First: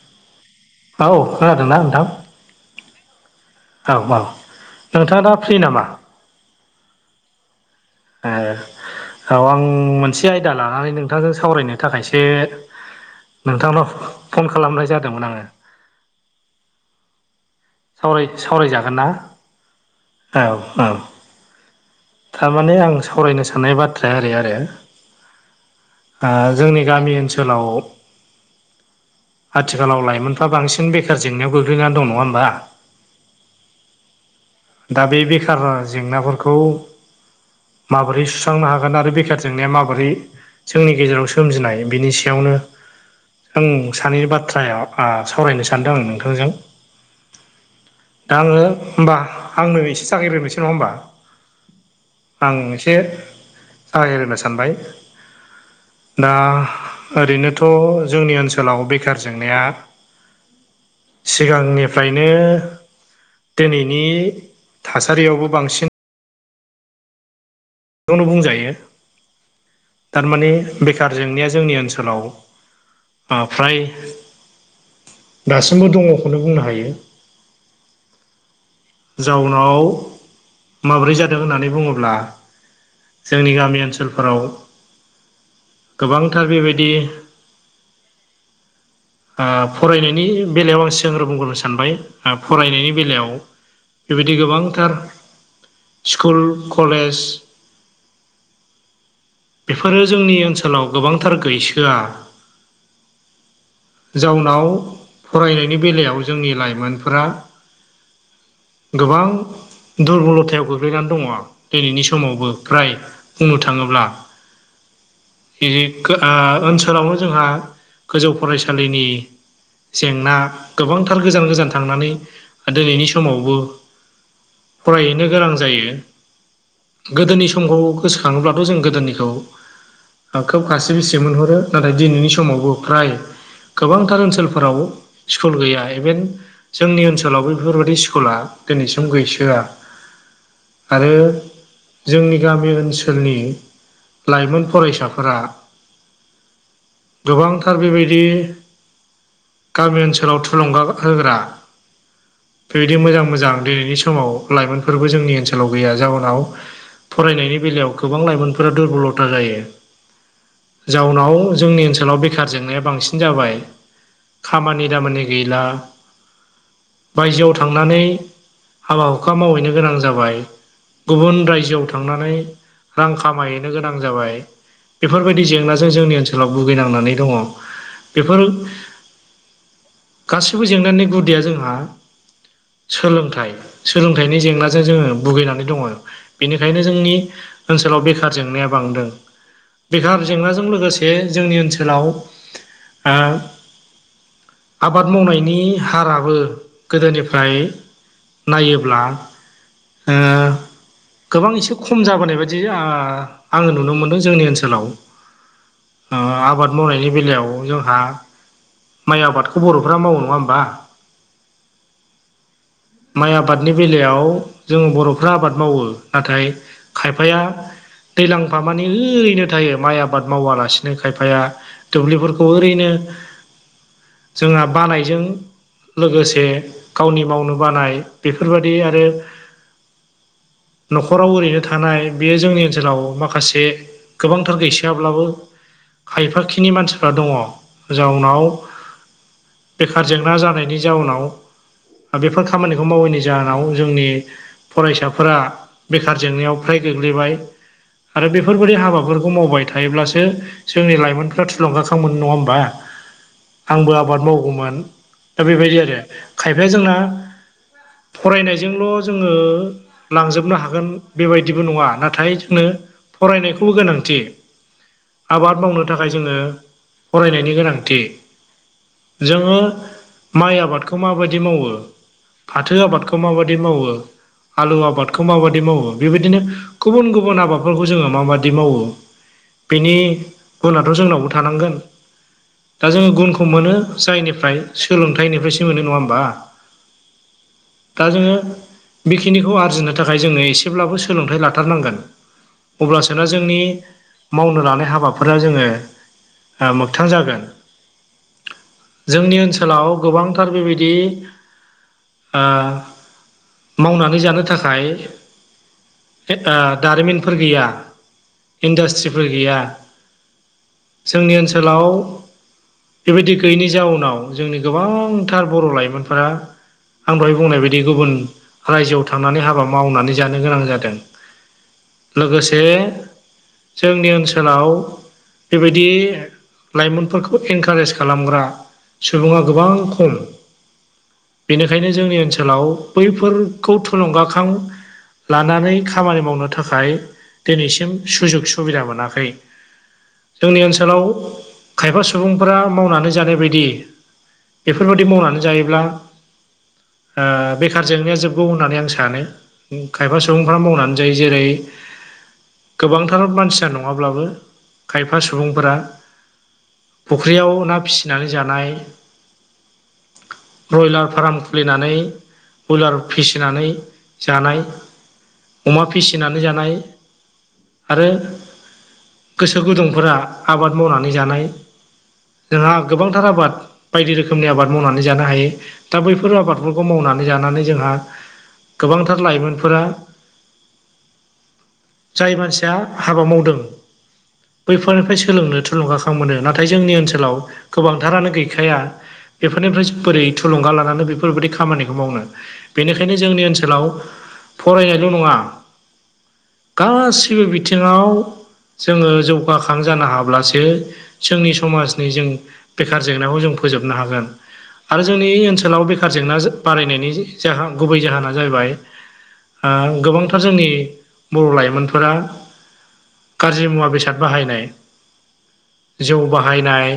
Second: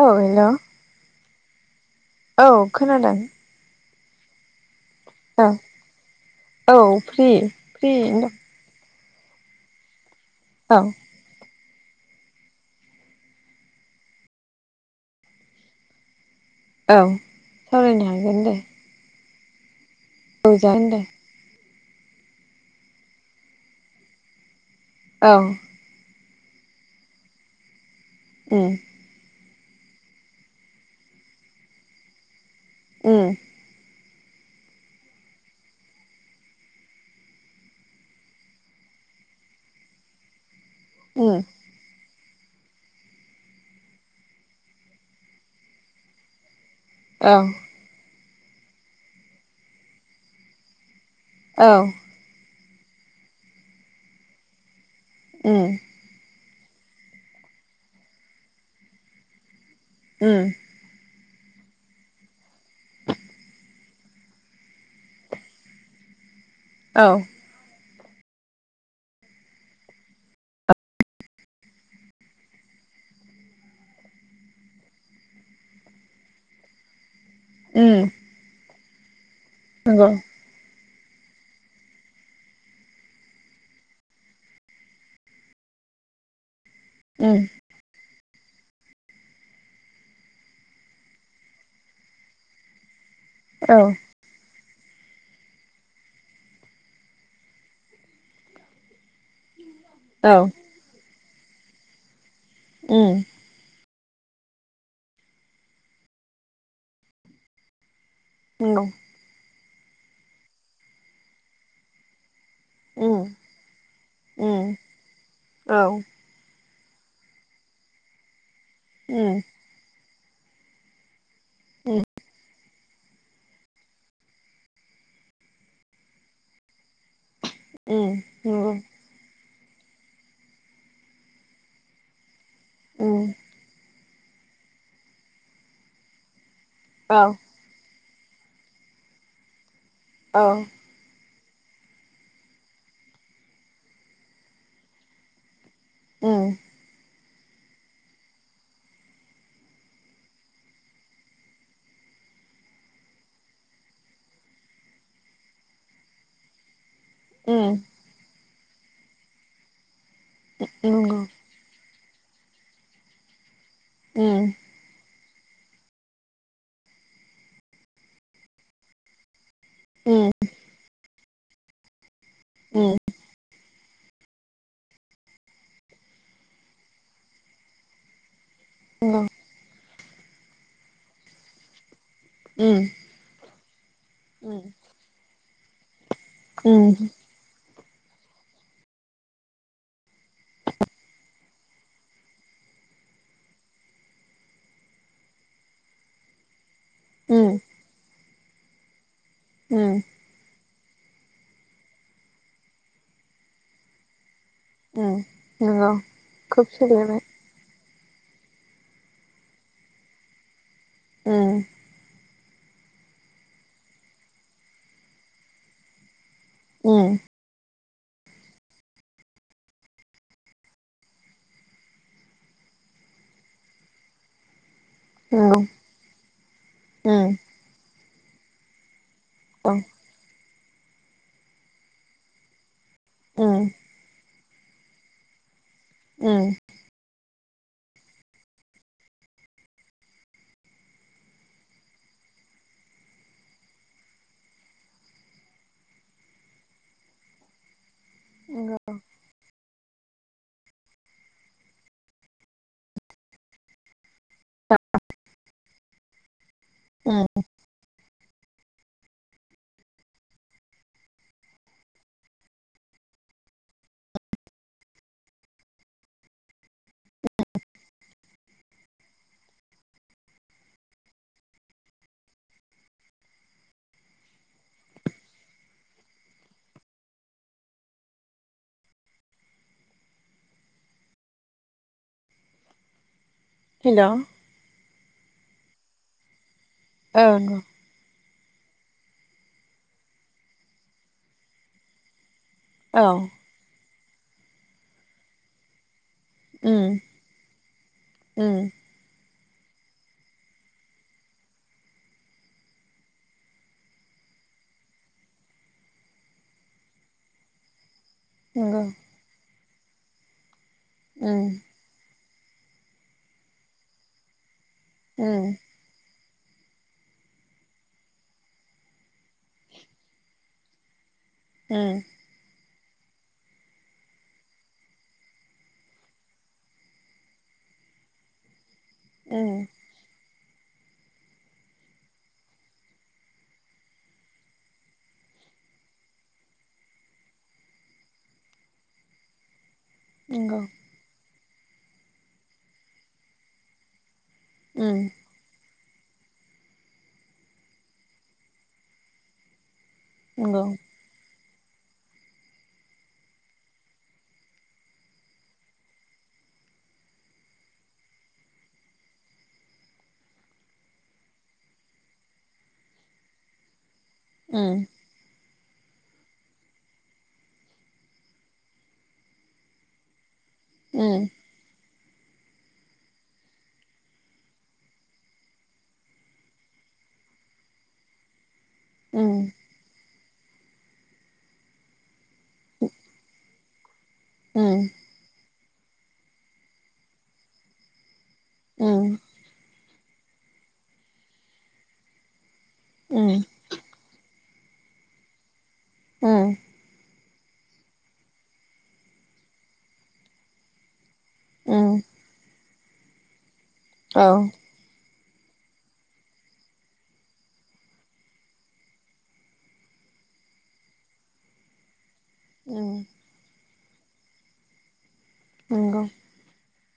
औ हेल' औ खोनादों ना नोंथां औ खोनादों औ औ नोंथाङा दा औ फ्रि नामा औ फ्रि फ्रियैनो ओ औ आं मोनसे आयदा दं लानानै नों थांजों सावरायनो थाखायसो नोंथांनाव फन खालामनाय जादोंमोन आङो औ सावरायनो सावराय हागोन दे सावरायजागोन ना औ औ जागोन दे थारमाने आं सावरायनो साननाय बाथ्राया ओरै आरो औ आ जोंनि गामि ओनसोलाव उम आथिखालाव लाइमोनफ्रा बांसिन बेखार जेंनायाव गोग्लैनानै दं नङा होमबा उम दा बे बेखार जेंनाफोरखौ माबोरै सुस्रांनो हागोन आरो बेखार जेंनाया माबोरै जोंनि गेजेराव उम सोमजिनाय बेनि सायावनो ओं सानैनि बाथ्राया सावरायनो सानदों आं नोंथांजों औ दा आङो होमबा आंनो एसे जागायग्रोनोसै नङा होनबा औ आं एसे जागायग्रोनो सानबाय उम दा ओरैनोथ' जोंनि ओनसोलाव बेखार जेंनाया उम सिगांनिफ्रायनो दिनैनि थासारियावबो बांसिन औ खौनो बुंजायो थार माने बेखार जेंनाया जोंनि ओनसोलाव फ्राय दासिमबो दङखौनो बुंनो हायो उम जाउनाव नंगौ माब्रै जादों होननानै बुङोब्ला जोंनि गामि ओनसोलफोराव गोबांथार बेबायदि उम [inaudible] फरायनायनि बेलायाव आं सांगग्रो बुंग्रोनो सानबाय फरायनायनि बेलायाव औ बेबायदि गोबांथार स्कुल कलेज बेफोरो औ जोंनि ओनसोलाव गोबांथार गैसोआ उम जाउनाव फरायनायनि बेलायाव जोंनि लाइमोनफोरा नंगौ गोबां दुरबलथायाव गोग्लैनानै दङ दिनैनि समावबो उम बुंनो थाङोब्ला उम औ बेखो आ ओनसोलावनो जोंहा गोजौ फरायसालिनि उम जेंना गोबांथार गोजान गोजान उम थांनानै दिनैनि समावबो फरायहैनो गोनां जायो गोदोनि सम समखौ उम गोसोखाङोब्लाथ' नंगौ जों गोदोनिखौ खोब खासि बिसि मोनहरो नाथाय दिनैनि सम समावबो फ्राय उम गोबांथार ओनसोलफोराव स्कुल गैया एभेन जोंनि औ ओनसोलावबो बेफोरबादि स्कुला दिनैसिम गैसोआ औ आरो जोंनि गामि ओनसोलनि लाइमोन फरायसाफोरा औ गोबांथार बेबायदि गामि ओनसोलाव थुलुंगा होग्रा बेबायदि मोजां मोजां दिनैनि समाव लाइमोनफोरबो जोंनि ओनसोलाव गैया जाहोनाव फरायनायनि उम बेलायाव गोबां लाइमोनफोरा दुरबलथा जायो नंगौ जाउनाव जोंनि ओनसोलाव बेखार जेंनाया बांसिन जाबाय उम खामानि दामानि गैला बायजोआव थांनानै हाबा हुखा मावहैनो गोनां उम जाबाय गुबुन रायजोआव थांनानै उम रां खामायहैनो गोनां जाबाय बेफोरबायदि जेंनाजों जोंनि ओनसोलाव भुगिनांनानै दङ बेफोर औ गासैबो जेंनानि गुदिया जोंहा ओम सोलोंथाइ सोलोंथाइनि जेंनाजों जोङो भुगिनानै दङ बेनिखायनो उम जोंनि ओनसोलाव बेखार जेंनाया बांदों बेखार जेंनाजों लोगोसे जोंनि ओनसोलाव आबाद मावनायनि हाराबो गोदोनिफ्राय उम नायोब्ला ओम ओ गोबां एसे खम जाबोनाय बायदि आङो नुनो मोनदों जोंनि ओनसोलाव उम नंगौ हेलौ ऐ खोब आबाद मावनायनि सोलायबाय बेलायाव जोंहा माइ आबादखौ बर'फ्रा मावो नङा होमबा ओ माइ आबादनि बेलायाव जों बर'फ्रा आबाद मावो नाथाय उम खायफाया दैलांफा मानि ओरैनो थायो माइ आबाद मावालासिनो खायफाया दुब्लिफोरखौ ओरैनो जोंहा बानाय जों नंगौ लोगोसे गावनि उम मावनो बानाय बेफोरबादि आरो अ न'खराव ओरैनो थानाय बेयो जोंनि ओनसोलाव माखासे उम गोबांथार गैसोायाब्लाबो खायफा उम खिनि मानसिफ्रा दङ जाउनाव बेखार जेंना जानायनि जाउनाव दा बेफोर खामानिखौ मावैनि जाहोनाव जोंनि फरायसाफोरा बेखार जेंनायाव फ्राय गोग्लैबाय आरो बेफोरबायदि नंगौ हाबाफोरखौ मावबाय था थायोब्लासो जोंनि लाइमोनफ्रा थुलुंगाखां मोनो नंङा होमबा आंबो आबाद मावगौमोन दा बेबायदि आरो खायफाया जोंना उम फरायनायजोंल' जोंङो लांजोबनो हा गोन बेबायदिबो नंङा नाथाय जोंनो फरायनायखौबो गोनांथि आबाद मावनो थाखाय जोंङो फरायनायनि गोनांथि जोङो माइ आबादखौ माबायदि मावो फाथो आबादखौ माबाददि मावो आलु आबादखौ माबा दि मावो बेबायदिनो गुबुन गुबुन आबादफोरखौ जोंङो माबादि मावो बेनि गुनाथ' जोंनावबो थानांगोन दा जोंङो गुन खौ मोनो हेल' औ जायनिफ्राय सोलोंथाइनिफ्रायसो मोनो नंङा होमबा औ नंगौ दा जोंङो बेखिनिखौ आरजिनो थाखाय जोंङोनो एसेब्लाबो सोलोंथाइ लाथारनांगोन औ अब्लासोना जोंनि मावनो लानाय हाबाफोरा जोंङो उम मोगथां जागोन उम जोंनि ओनसोलाव गोबांथार बेबायदि मावनानै जानो थाखाय दारिमिनफोर गैया नंगौ इडास्ट्रि गैया जोंनि उम ओनसोलाव बेबायदि गैयिनि जाउनाव जोंनि गोबांथार उम बर' लाइमोनफोरा आं दहाय बुंनाय बायदि गुबुन रायजोआव थांनानै हाबा मावनानै जानो गोनां जादों। ओ लोगोसे जोंनि ओनसोलाव बेबायदि लाइमोनफोरखौ इनकारेज खालामग्रा सुबुंङा उम गोबां खम बेनिखायनो जोंनि ओनसोलाव बैफोरखौ थुलुंगाखां लानानै खामानि मावनो थाखाय दिनैसिम सुजुग सुबिदा मोनाखै नंगौ जोंनि ओनसोलाव खायफा सुबुंफोरा मावनानै जानाय बायदि उम बेफोरबायदि मावनानै जायोब्ला बेखार जेंनाया जोबगौ होननानै आं सानो खायफा सुबुंफोरा नंगौ मावनानै जायो जेरै गोबांथार मानसिया नङाब्लाबो खायफा सुबुंफोरा फुख्रियाव ना फिसिनानै जानाय ब्रयलार फार्म खुलिनानै बयलार फिसिनानै जानाय अमा फिसिनानै जानाय आरो गोसो गुदुंफोरा आबाद मावनानै जानाय जोंहा गोबांथार आबाद बायदि रोखोमनि आबाद मावनानै जानो हायो दा बैफोर आबादफोरखौ मावनानै जानानै जोंहा गोबांथार उम लाइमोनफोर जाय मानसिया हाबा मावदों। उम बैफोरनिफ्राय सोलोंनो थुलुंगाखां मोनो नाथाय जोंनि ओनसोलाव गोबांथारानो गैया खायफाया उम बेफोरनिफ्राय बोरै थुलुंगा लानानै बेफोरबायदि खामानिखौ मावनो बेनिखायनो जोंनि उम ओनसोलाव फरायनायल' नंङा उम गासै गासैबो बिथिंङाव जोंङो जौगाखां जानो हाब्लासो जोंनि उम समाजनि जों बेखार जेंनाखौ जों फोजोबनो हागोन औ आरो जोंनि ओनसोलाव बेखार जेंना बारायनायनि जाहोन गुबै जाहोना जाहैबाय। गोबांथार जोंनि बर' लाइमोनफोरा औ गाज्रि मुवा बेसाद बाहायनाय नंगौ जौ बाहायनाय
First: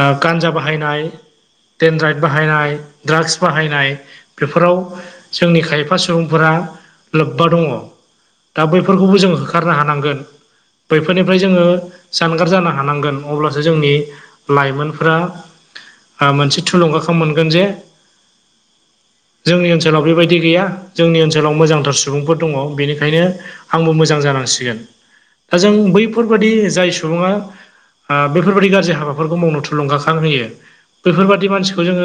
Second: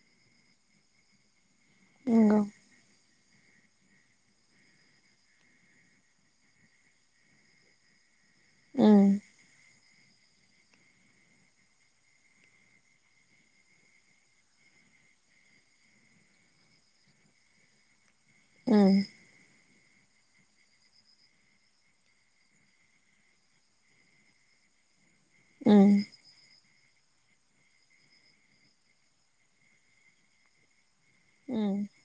ओ गान्जा बाहायनाय डेनड्राइद नंगौ बाहायनाय ड्राग्स बाहायनाय बेफोराव जोंनि खायफा सुबुंफोरा लोब्बा दङ दा उम बैफोरखौबो जों होखारनो हानांगोन बैफोरनिफ्राय जोङो जानगार जानो हानांगोन अब्लासो जोंनि लाइमोनफोरा आ मोनसे थुलुंगाखौ मोनगोन जे उम जोंनि ओनसोलाव बेबायदि गैया जोंनि ओनसोलाव मोजांथार सुबुंफोर दङ बेनिखायनो आंबो मोजां जानांसिगोन दा जों उम बैफोरबादि जाय सु सुबुङा आ बेफोरबायदि गाज्रि हाबाफोरखौ मावनो थुलुंगाखां होयो बैफोरबादि उम मानसिखौ जोङो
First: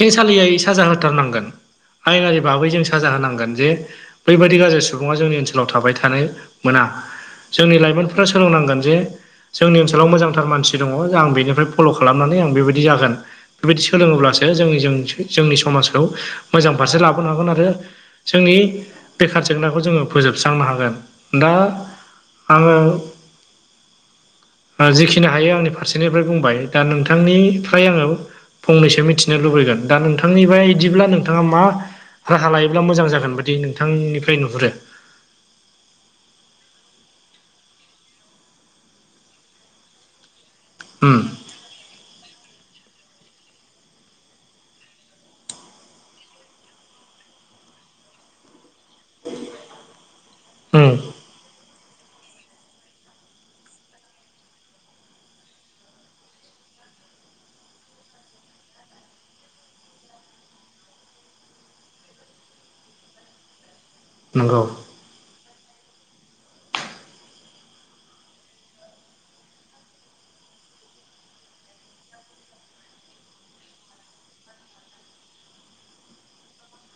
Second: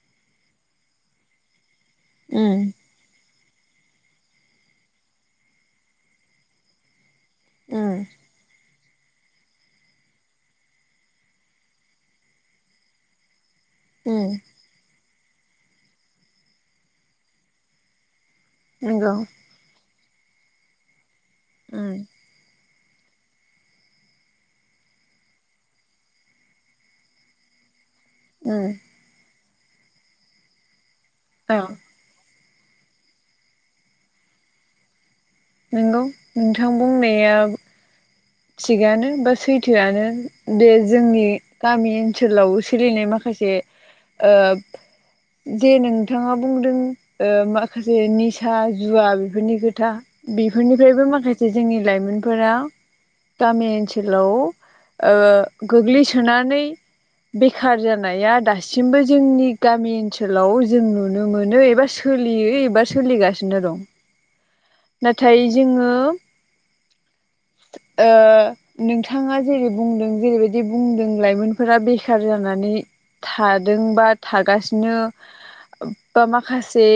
खेंसालियै साजा होथारनांगोन आयेनारि बाहाबै उम जोंसो साजा होनांगोन जे बैबादि गाज्रि सुबुङा जोंनि ओनसोलाव थाबाय थानाय मोना जोंनि लाइमोनफोरा सोलोंनांगोन जे जोंनि ओनसोलाव मोजांथार मानसि दङ आं बेनिफ्राय फल' खालामनानै आं बेबायदि जागोन बेबायदि उम सोलोङोब्लासो जों जोंनि समाजखौ मोजां फारसे लाबोनो हागोन आरो जोंनि नंगौ बेखार जेंनाखौ जोङो फोजोबस्रांनो हागोन। दा उम आङो जिखिनि हायो आंनि फारसेनिफ्राय बुंबाय दा नोंथांनिफ्राय आङो उम फंनैसो मिथिनो लुबैगोन दा नोंथांनि ब बिदिब्ला नोंथाङा औ मा राहा लायोब्ला मोजां जागोन बायदि नोंथांनिफ्राय नुहुरो? नंगौ नोंथां बुंनाया थिगानो बा सैथोआनो बे उम जोंनि गामि ओनसोलाव सोलिनाय माखासे ओ जे नोंथाङा बुंदों माखासे निसा जुवा बेफोरनि खोथा उम बेफोरनिफ्रायबो माखासे जोंनि लाइमोनफोरा गामि ओनसोलाव ओ गोग्लैसोनानै बेखार जानाया दासिमबो जोंनि गामि ओनसोलाव जों नुनो मोनो एबा सो सोलियो एबार सोलिगासिनो दं। नोंगौ। नाथाय जोङो [inaudible] ओ नोंथाङा जेरै बुंदों जेरैबायदि बुंदों लाइमोनफोरा बेखार जानानै थादोंबा थागासिनो बा माखासे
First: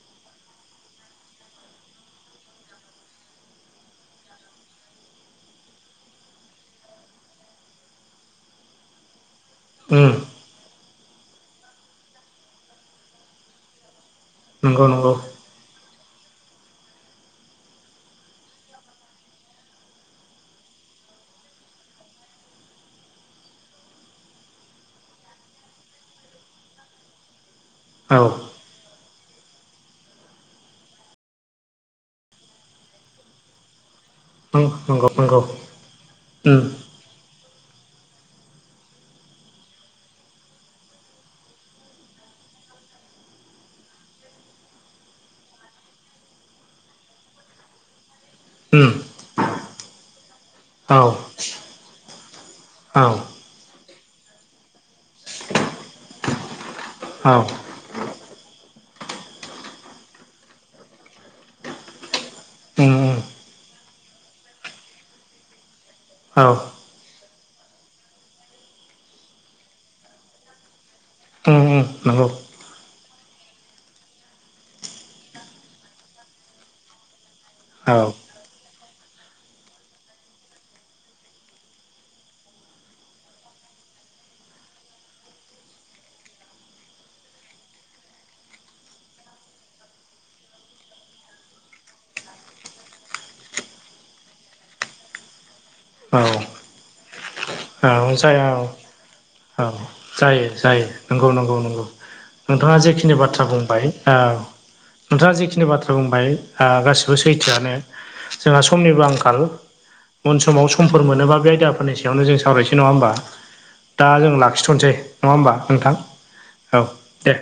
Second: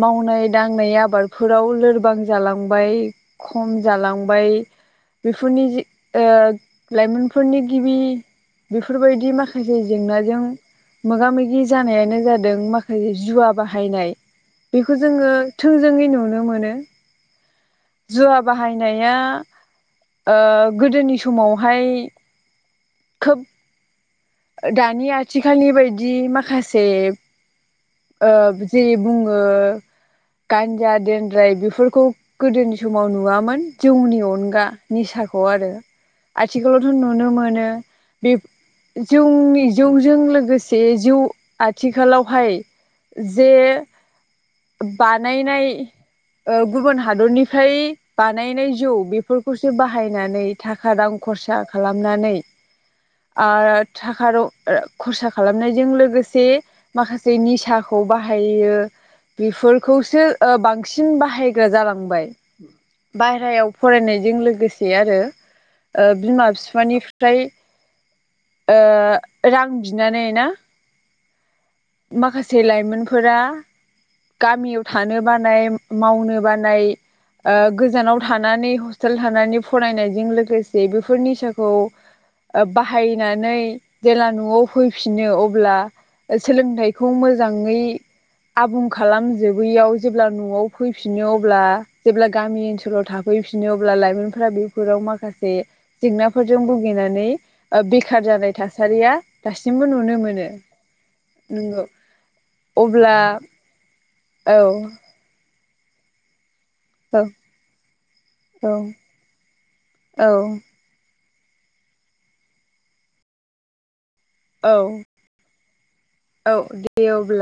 मावनाय दांनाय आबादफोराव लो लोरबां जालांबाय खम जालांबाय बेफोरनि जि ओ लाइमोनफोरनि गिबि बेफोरबायदि माखा से उम जेंनाजों मोगा मोगि जानायानो जादों माखासे जुवा बाहायनाय। नंगौ बेखौ नंगौ जोङो थोंजोङै नुनो मोनो। जुवा बाहायनाया ओ गोदोनि समावहाय खोब दानि आथिखालनि बायदि माखासे औ ओ जेरै बुङो गान्जा देेनद्राय बेफोरखौ गोदोनि समाव नुवामोन जौनि अन उम गा नंगौ नंगौ निसाखौ आरो उम आथिखालावथ' नुनो मोनो बे जौनि जौजों लोगोसे जौ आथिखालावहाय जे बानायनाय ओ गुबुन हादरनिफ्राय बानायनाय उम जौ बेफोरखौसो बाहायनानै थाखा औ रां खरसा खालामनानै औ आं थाखा रां खरसा खालामनायजों लोगोसे माखासे औ निसा खौ बाहायो बेफोरखौसो बांसिन बाहायग्रा जालांबाय। उम उम बायेरायाव फरायनायजों लोगोसे आरो ओ औ बिमा बिफानि फ्राय ओ रां बिनानै ना। ओम ओम नंगौ से लाइमोनफोरा गामियाव थानो बानाय मावनो बानाय ओ औ गोजानाव थानानै हस्टेल थानानै फरायनायजों लोगोसे बेफोर निसाखौ बाहायनानै जेला न'आव फैफिनो अब्ला सोलोंथाइखौ मोजाङै आबुं खालामजोबोैयाव जेब्ला न'आव फैफिनो अब्ला जेब्ला गामि ओनसोलाव था फैफिनो अब्ला लाइमोनफोरा बेफोराव माखासे औ जेंनाफोरजों भुगिनानै औ बेखार जाया जानाय औ थासारिया औ दासिमबो नुनो जायो मोनो जायो नंगौ नंगौ नंगौ। नोंथाङा जेखिनि अब्ला बाथ्रा बुंबाय औ नोंथाङा जेखिनि बाथ्रा बुंबाय गा औ सैथोआनो जोंहा समनि आंखालाव औ उन समाव समफोर मोनोबा बे आयदाफोरनि सायावनो जों सावरायसै नङा होमबा दा जों लाखि औ खिथ'नोसै नङा होमबा नोंथां औ दे।